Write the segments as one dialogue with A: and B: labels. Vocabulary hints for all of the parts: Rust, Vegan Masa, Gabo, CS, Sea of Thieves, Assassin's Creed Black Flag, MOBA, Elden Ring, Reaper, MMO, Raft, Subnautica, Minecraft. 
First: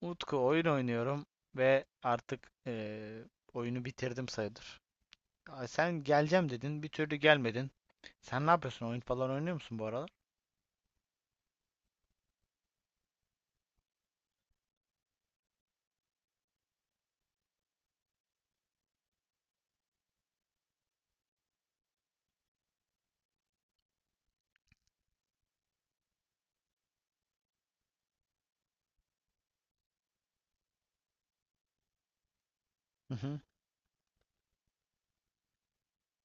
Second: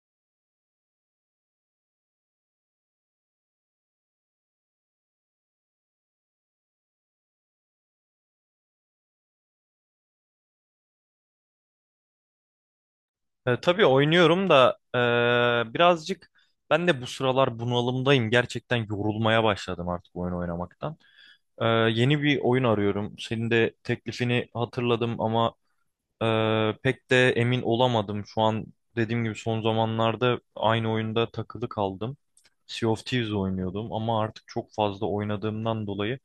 A: Utku oyun oynuyorum ve artık oyunu bitirdim sayılır. Aa, sen geleceğim dedin, bir türlü gelmedin. Sen ne yapıyorsun? Oyun falan oynuyor musun bu aralar?
B: Tabii oynuyorum da birazcık ben de bu sıralar bunalımdayım. Gerçekten yorulmaya başladım artık oyun oynamaktan. Yeni bir oyun arıyorum. Senin de teklifini hatırladım ama e, pek de emin olamadım. Şu an dediğim gibi son zamanlarda aynı oyunda takılı kaldım. Sea of
A: Hı
B: Thieves
A: hı,
B: oynuyordum ama artık çok fazla oynadığımdan dolayı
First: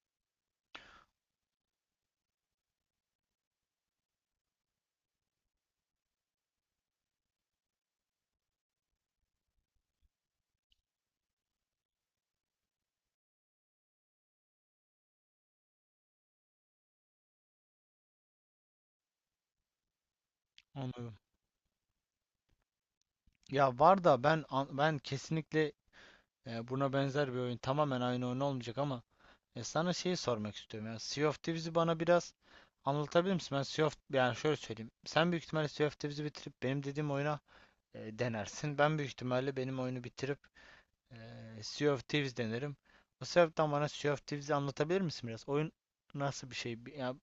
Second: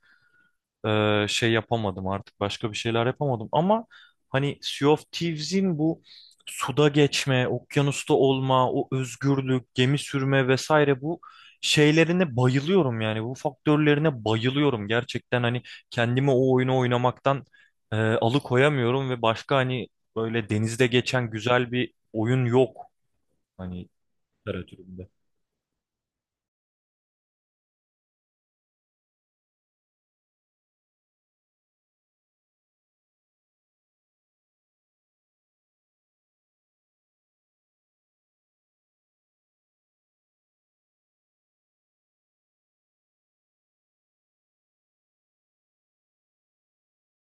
B: şey yapamadım artık başka bir şeyler yapamadım ama hani Sea of Thieves'in bu suda geçme, okyanusta olma, o özgürlük, gemi sürme vesaire bu şeylerine bayılıyorum yani bu faktörlerine bayılıyorum gerçekten hani kendimi o oyunu oynamaktan alıkoyamıyorum ve başka hani böyle denizde
A: anladım.
B: geçen güzel bir oyun yok
A: Ya
B: hani
A: var da ben
B: literatüründe.
A: kesinlikle buna benzer bir oyun, tamamen aynı oyun olmayacak ama sana şeyi sormak istiyorum. Ya Sea of Thieves'i bana biraz anlatabilir misin? Ben Sea of yani şöyle söyleyeyim. Sen büyük ihtimalle Sea of Thieves'i bitirip benim dediğim oyuna denersin. Ben büyük ihtimalle benim oyunu bitirip Sea of Thieves denerim. O sebepten bana Sea of Thieves'i anlatabilir misin biraz? Oyun nasıl bir şey? Ya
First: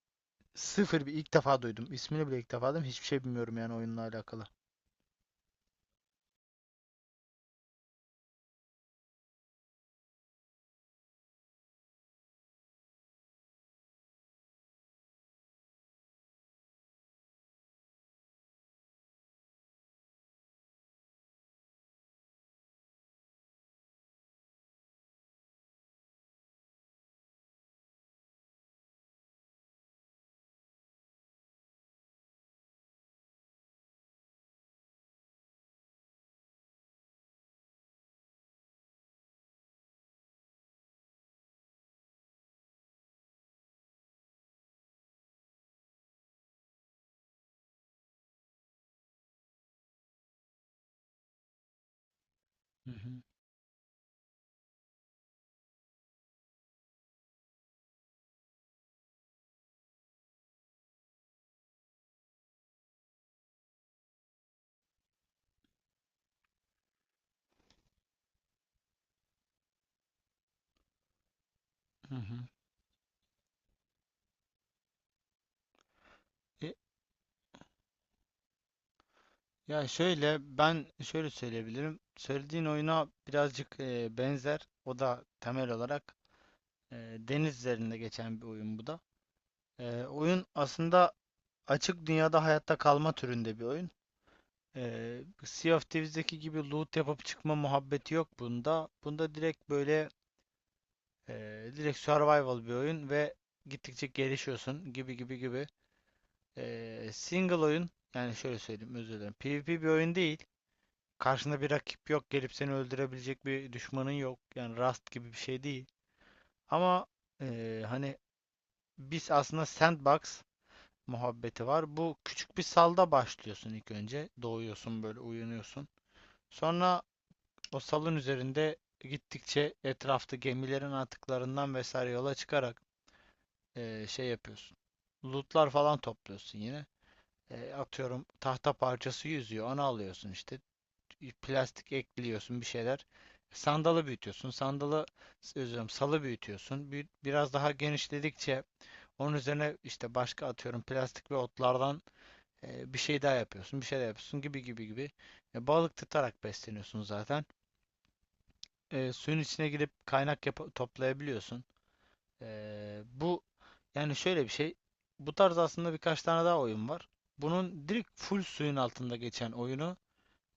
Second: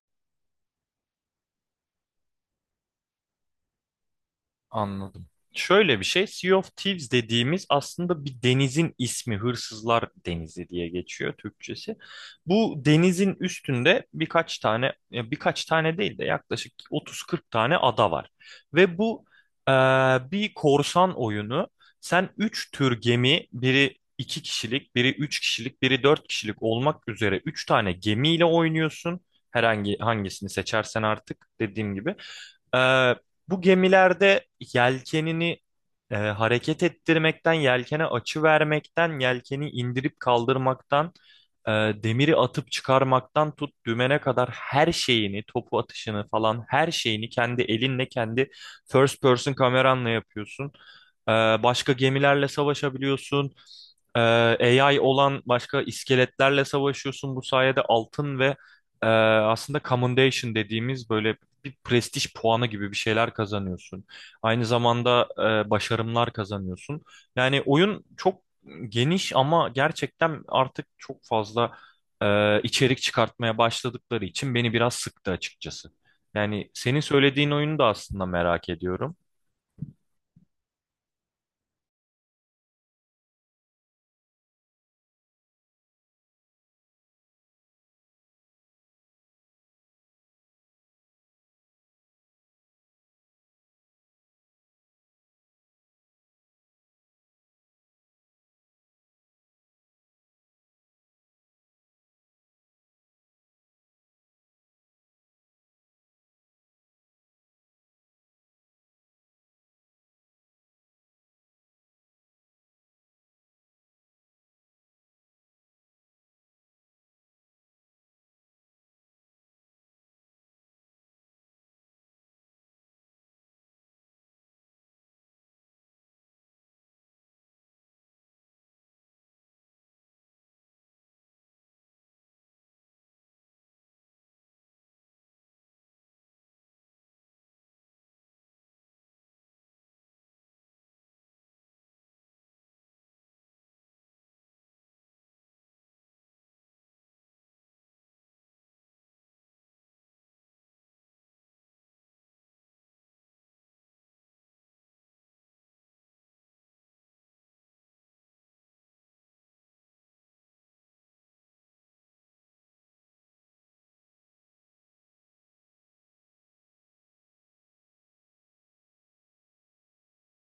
A: sıfır bir ilk defa duydum. İsmini bile ilk defa duydum. Hiçbir şey bilmiyorum yani oyunla alakalı.
B: Anladım. Şöyle bir şey, Sea of Thieves dediğimiz aslında bir denizin ismi, Hırsızlar Denizi diye geçiyor Türkçesi. Bu denizin üstünde birkaç tane, ya birkaç tane değil de yaklaşık 30-40 tane ada var. Ve bu eee, bir korsan oyunu. Sen 3 tür gemi, biri 2 kişilik, biri 3 kişilik, biri 4 kişilik olmak üzere 3 tane gemiyle oynuyorsun. Herhangi hangisini seçersen artık dediğim gibi. Ee, Bu gemilerde yelkenini hareket ettirmekten, yelkene açı vermekten, yelkeni indirip kaldırmaktan, e, demiri atıp çıkarmaktan tut dümene kadar her şeyini, topu atışını falan her şeyini kendi elinle, kendi first person kameranla yapıyorsun. Ee, Başka gemilerle
A: Hı hı,
B: savaşabiliyorsun. Ee, AI olan başka iskeletlerle savaşıyorsun. Bu sayede altın ve aslında commendation dediğimiz böyle bir prestij puanı gibi bir şeyler kazanıyorsun. Aynı zamanda başarımlar kazanıyorsun. Yani oyun çok geniş ama gerçekten artık çok fazla
A: hı hı.
B: içerik çıkartmaya başladıkları için beni biraz sıktı açıkçası. Yani
A: E,
B: senin söylediğin oyunu da aslında merak ediyorum.
A: Ya şöyle ben şöyle söyleyebilirim. Söylediğin oyuna birazcık benzer. O da temel olarak deniz üzerinde geçen bir oyun bu da. Oyun aslında açık dünyada hayatta kalma türünde bir oyun. Sea of Thieves'deki gibi loot yapıp çıkma muhabbeti yok bunda. Bunda direkt e, direkt survival bir oyun ve gittikçe gelişiyorsun gibi gibi gibi. Single oyun yani şöyle söyleyeyim, özür dilerim. PvP bir oyun değil. Karşında bir rakip yok. Gelip seni öldürebilecek bir düşmanın yok. Yani Rust gibi bir şey değil. Ama hani biz aslında sandbox muhabbeti var. Bu küçük bir salda başlıyorsun ilk önce. Doğuyorsun böyle, uyanıyorsun. Sonra o salın üzerinde gittikçe etrafta gemilerin atıklarından vesaire yola çıkarak şey yapıyorsun. Lootlar falan topluyorsun yine. Atıyorum tahta parçası yüzüyor. Onu alıyorsun işte. Plastik ekliyorsun, bir şeyler. Sandalı büyütüyorsun. Sandalı özür salı büyütüyorsun. Biraz daha genişledikçe onun üzerine işte başka atıyorum plastik ve otlardan bir şey daha yapıyorsun. Bir şey daha yapıyorsun gibi gibi gibi. E, balık tutarak besleniyorsun zaten. Suyun içine girip toplayabiliyorsun. Bu yani şöyle bir şey. Bu tarz aslında birkaç tane daha oyun var. Bunun direkt full suyun altında geçen oyunu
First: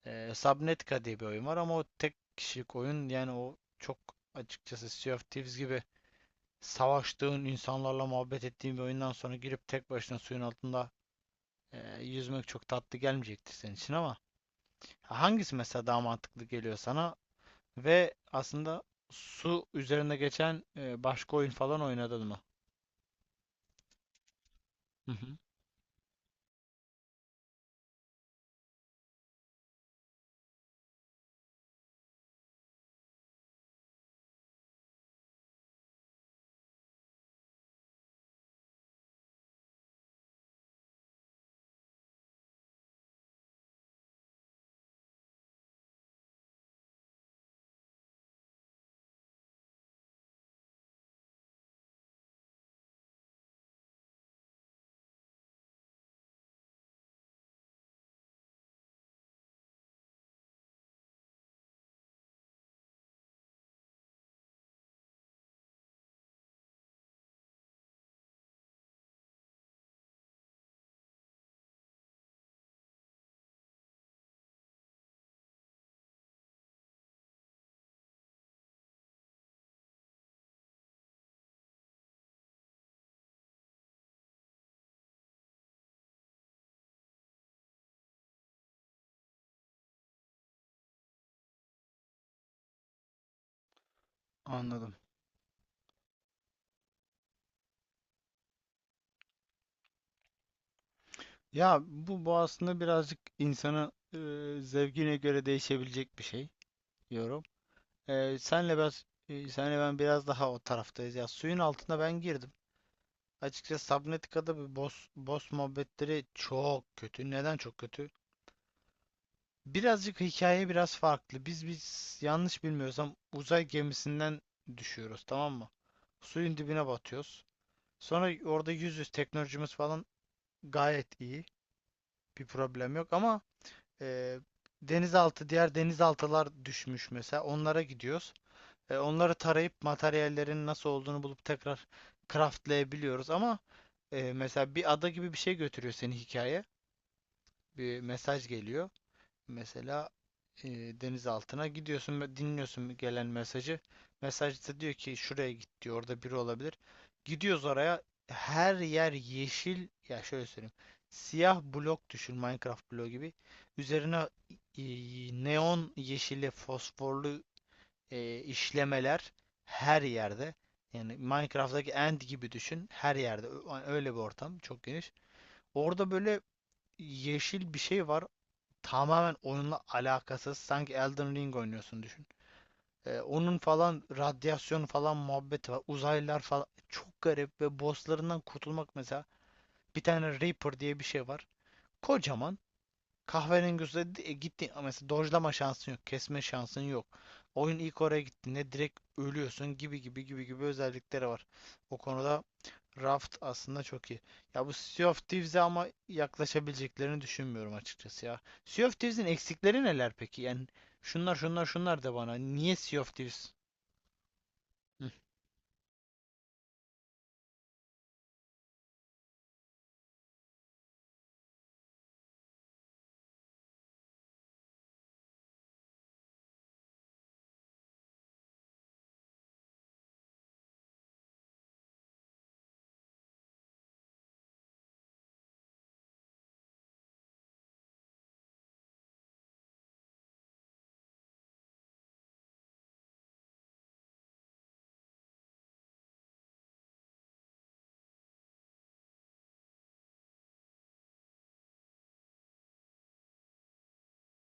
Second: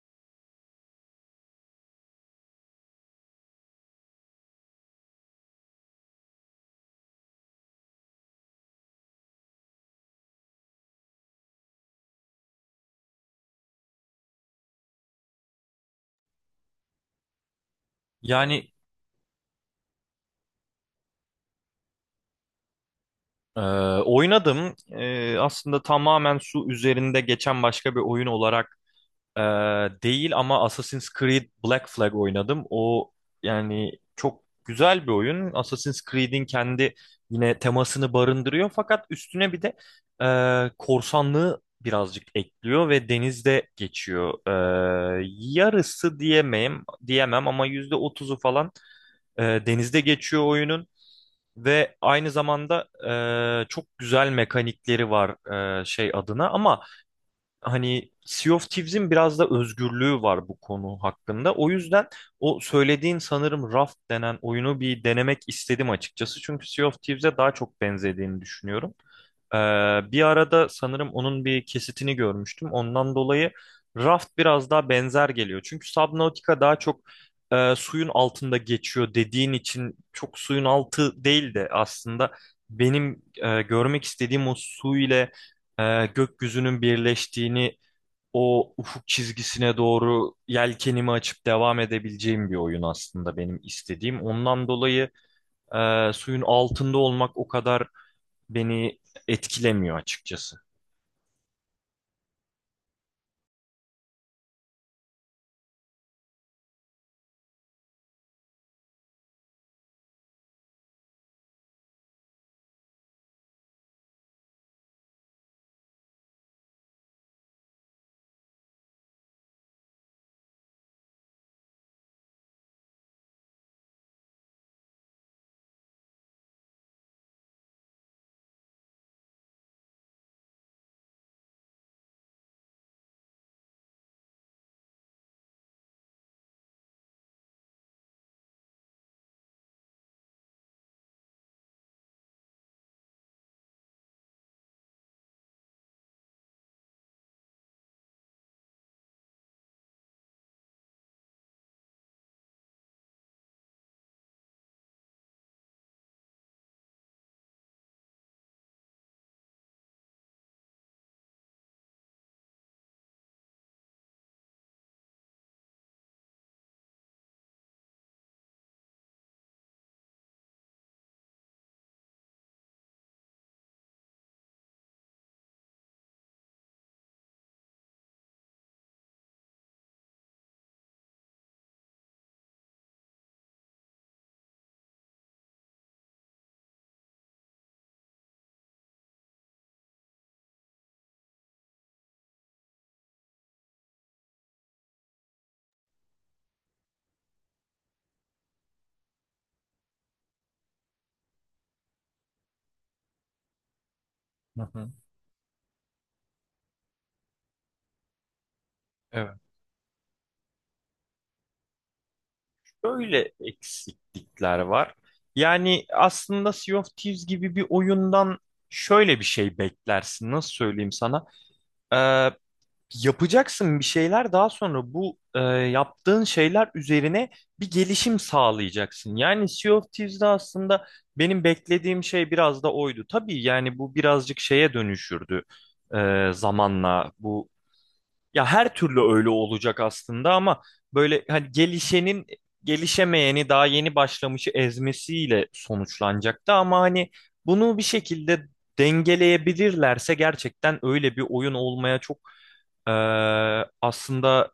A: Subnautica diye bir oyun var, ama o tek kişilik oyun. Yani o çok açıkçası, Sea of Thieves gibi savaştığın insanlarla muhabbet ettiğin bir oyundan sonra girip tek başına suyun altında yüzmek çok tatlı gelmeyecektir senin için. Ama hangisi mesela daha mantıklı geliyor sana? Ve
B: Yani
A: aslında su üzerinde geçen başka oyun falan oynadın mı?
B: e, oynadım.
A: Hı hı,
B: Aslında tamamen su üzerinde geçen başka bir oyun olarak Ee, değil ama Assassin's Creed Black Flag oynadım. O yani çok güzel bir oyun. Assassin's Creed'in kendi yine temasını barındırıyor fakat üstüne bir de korsanlığı birazcık ekliyor ve denizde geçiyor. Yarısı diyemem, diyemem ama %30'u falan denizde geçiyor oyunun. Ve aynı zamanda çok güzel mekanikleri var şey adına ama hani Sea of Thieves'in biraz da özgürlüğü var bu konu hakkında. O yüzden o söylediğin sanırım Raft denen oyunu bir denemek istedim açıkçası. Çünkü Sea of Thieves'e daha çok benzediğini düşünüyorum. Ee, Bir arada sanırım onun bir kesitini görmüştüm. Ondan dolayı Raft biraz daha benzer geliyor. Çünkü Subnautica daha çok suyun altında geçiyor dediğin için çok suyun altı değil de aslında benim görmek istediğim o su ile gökyüzünün birleştiğini o ufuk çizgisine doğru yelkenimi açıp devam edebileceğim bir oyun aslında benim istediğim. Ondan
A: anladım.
B: dolayı suyun altında olmak o kadar beni etkilemiyor açıkçası.
A: Ya bu aslında birazcık insanı zevkine göre değişebilecek bir şey diyorum. Senle ben biraz daha o taraftayız. Ya suyun altına ben girdim. Açıkçası Subnautica'da bir boss muhabbetleri çok kötü. Neden çok kötü? Birazcık hikaye biraz farklı. Biz yanlış bilmiyorsam uzay gemisinden düşüyoruz, tamam mı? Suyun dibine batıyoruz. Sonra orada yüz teknolojimiz falan gayet iyi. Bir problem yok ama e, diğer denizaltılar düşmüş mesela. Onlara gidiyoruz. Onları tarayıp materyallerin nasıl olduğunu bulup tekrar craftlayabiliyoruz. Ama mesela bir ada gibi bir şey götürüyor seni hikaye. Bir mesaj geliyor. Mesela e, deniz altına gidiyorsun ve dinliyorsun gelen mesajı. Mesajda diyor ki şuraya git diyor. Orada biri olabilir. Gidiyoruz oraya. Her yer yeşil. Ya şöyle söyleyeyim. Siyah blok düşün. Minecraft bloğu gibi. Üzerine e, neon yeşili fosforlu işlemeler her yerde. Yani Minecraft'taki end gibi düşün. Her yerde. Öyle bir ortam. Çok geniş. Orada böyle yeşil bir şey var, tamamen oyunla alakasız. Sanki Elden Ring oynuyorsun düşün. Onun falan radyasyon falan muhabbeti var. Uzaylılar falan. Çok garip ve bosslarından kurtulmak mesela. Bir tane Reaper diye bir şey var. Kocaman. Kahverengi üstüne gitti mesela, dojlama şansın yok. Kesme şansın yok. Oyun ilk oraya gittiğinde direkt ölüyorsun gibi gibi gibi gibi özellikleri var. O konuda Raft aslında çok iyi.
B: Hı
A: Ya bu
B: hı.
A: Sea of Thieves'e ama yaklaşabileceklerini düşünmüyorum açıkçası ya. Sea of Thieves'in
B: Evet.
A: eksikleri neler peki? Yani şunlar şunlar şunlar de bana. Niye Sea of
B: Böyle
A: Thieves?
B: eksiklikler var.
A: Hı,
B: Yani aslında Sea of Thieves gibi bir oyundan şöyle bir şey beklersin. Nasıl söyleyeyim sana? E, Yapacaksın bir şeyler daha sonra bu yaptığın şeyler üzerine bir gelişim sağlayacaksın. Yani Sea of Thieves'de aslında benim beklediğim şey biraz da oydu. Tabii yani bu birazcık şeye dönüşürdü zamanla bu. Ya her türlü öyle olacak aslında ama böyle hani gelişenin gelişemeyeni daha yeni başlamışı ezmesiyle sonuçlanacaktı ama hani bunu bir şekilde dengeleyebilirlerse gerçekten öyle bir oyun olmaya çok e, aslında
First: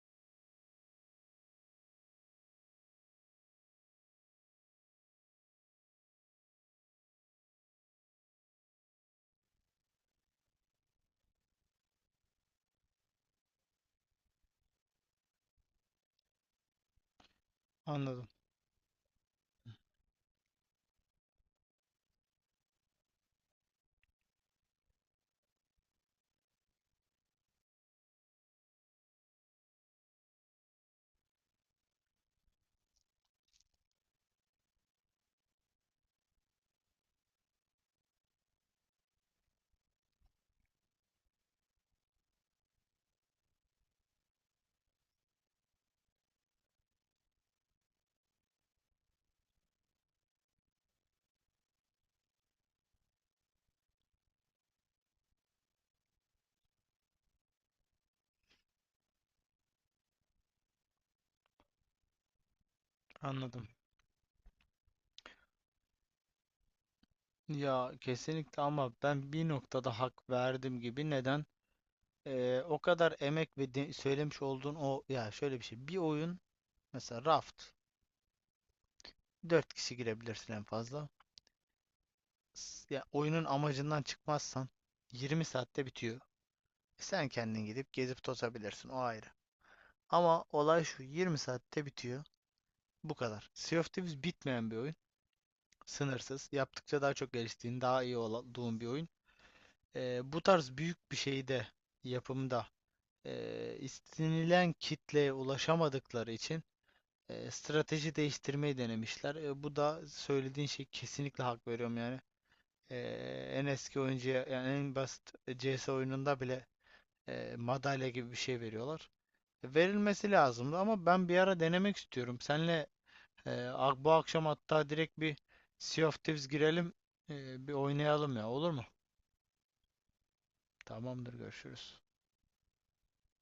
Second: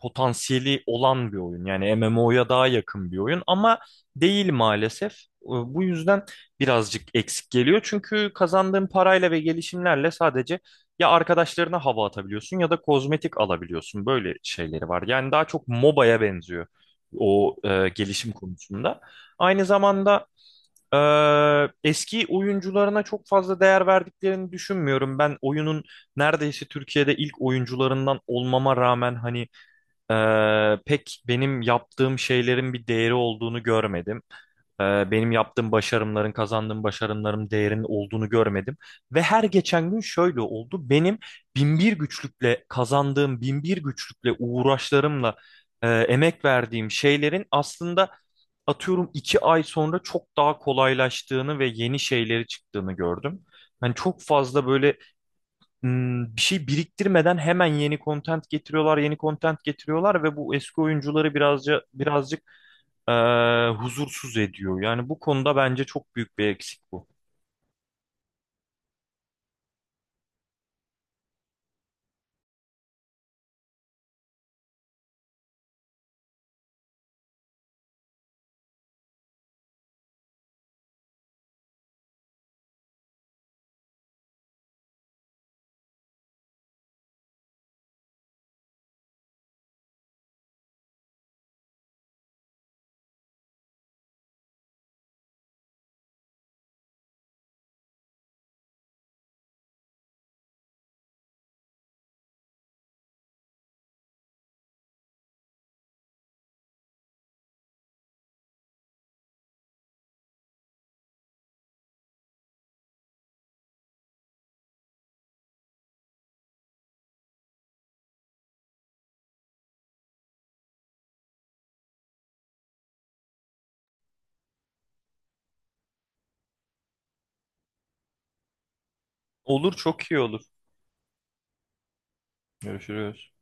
B: potansiyeli olan bir oyun. Yani MMO'ya daha yakın bir oyun ama değil maalesef. Bu yüzden birazcık eksik geliyor. Çünkü kazandığın parayla ve gelişimlerle sadece ya arkadaşlarına hava atabiliyorsun ya da kozmetik alabiliyorsun. Böyle şeyleri var. Yani daha çok MOBA'ya benziyor o
A: anladım,
B: gelişim konusunda. Aynı zamanda eski oyuncularına çok fazla değer verdiklerini düşünmüyorum. Ben oyunun neredeyse Türkiye'de ilk oyuncularından olmama rağmen hani pek benim yaptığım şeylerin bir değeri olduğunu görmedim. Benim yaptığım başarımların, kazandığım başarımların değerinin olduğunu görmedim. Ve her geçen gün şöyle oldu. Benim binbir güçlükle kazandığım, binbir güçlükle uğraşlarımla emek verdiğim şeylerin aslında atıyorum 2 ay sonra çok daha kolaylaştığını ve yeni şeyleri çıktığını gördüm. Hani çok fazla böyle bir şey biriktirmeden hemen yeni content getiriyorlar, yeni content getiriyorlar ve bu eski oyuncuları birazcık
A: anladım.
B: huzursuz ediyor. Yani bu konuda bence çok büyük bir eksik bu.
A: Ya kesinlikle ama ben bir noktada hak verdim gibi. Neden? O kadar emek söylemiş olduğun o, ya şöyle bir şey. Bir oyun mesela Raft, dört kişi girebilirsin en fazla. Ya oyunun amacından çıkmazsan 20 saatte bitiyor. Sen kendin gidip gezip tozabilirsin, o ayrı. Ama olay şu: 20 saatte bitiyor. Bu kadar. Sea of Thieves bitmeyen bir oyun. Sınırsız. Yaptıkça daha çok geliştiğin, daha iyi olduğun bir oyun. Bu tarz büyük bir şeyde, yapımda istenilen kitleye ulaşamadıkları için strateji değiştirmeyi denemişler. E, bu da söylediğin şey, kesinlikle hak veriyorum yani. E, en eski oyuncuya yani en basit CS oyununda bile madalya gibi bir şey veriyorlar. Verilmesi lazımdı. Ama ben bir ara denemek istiyorum. Senle e, bu akşam hatta direkt bir Sea of Thieves girelim, bir oynayalım ya, olur mu?
B: Olur çok iyi olur.
A: Tamamdır, görüşürüz.
B: Görüşürüz.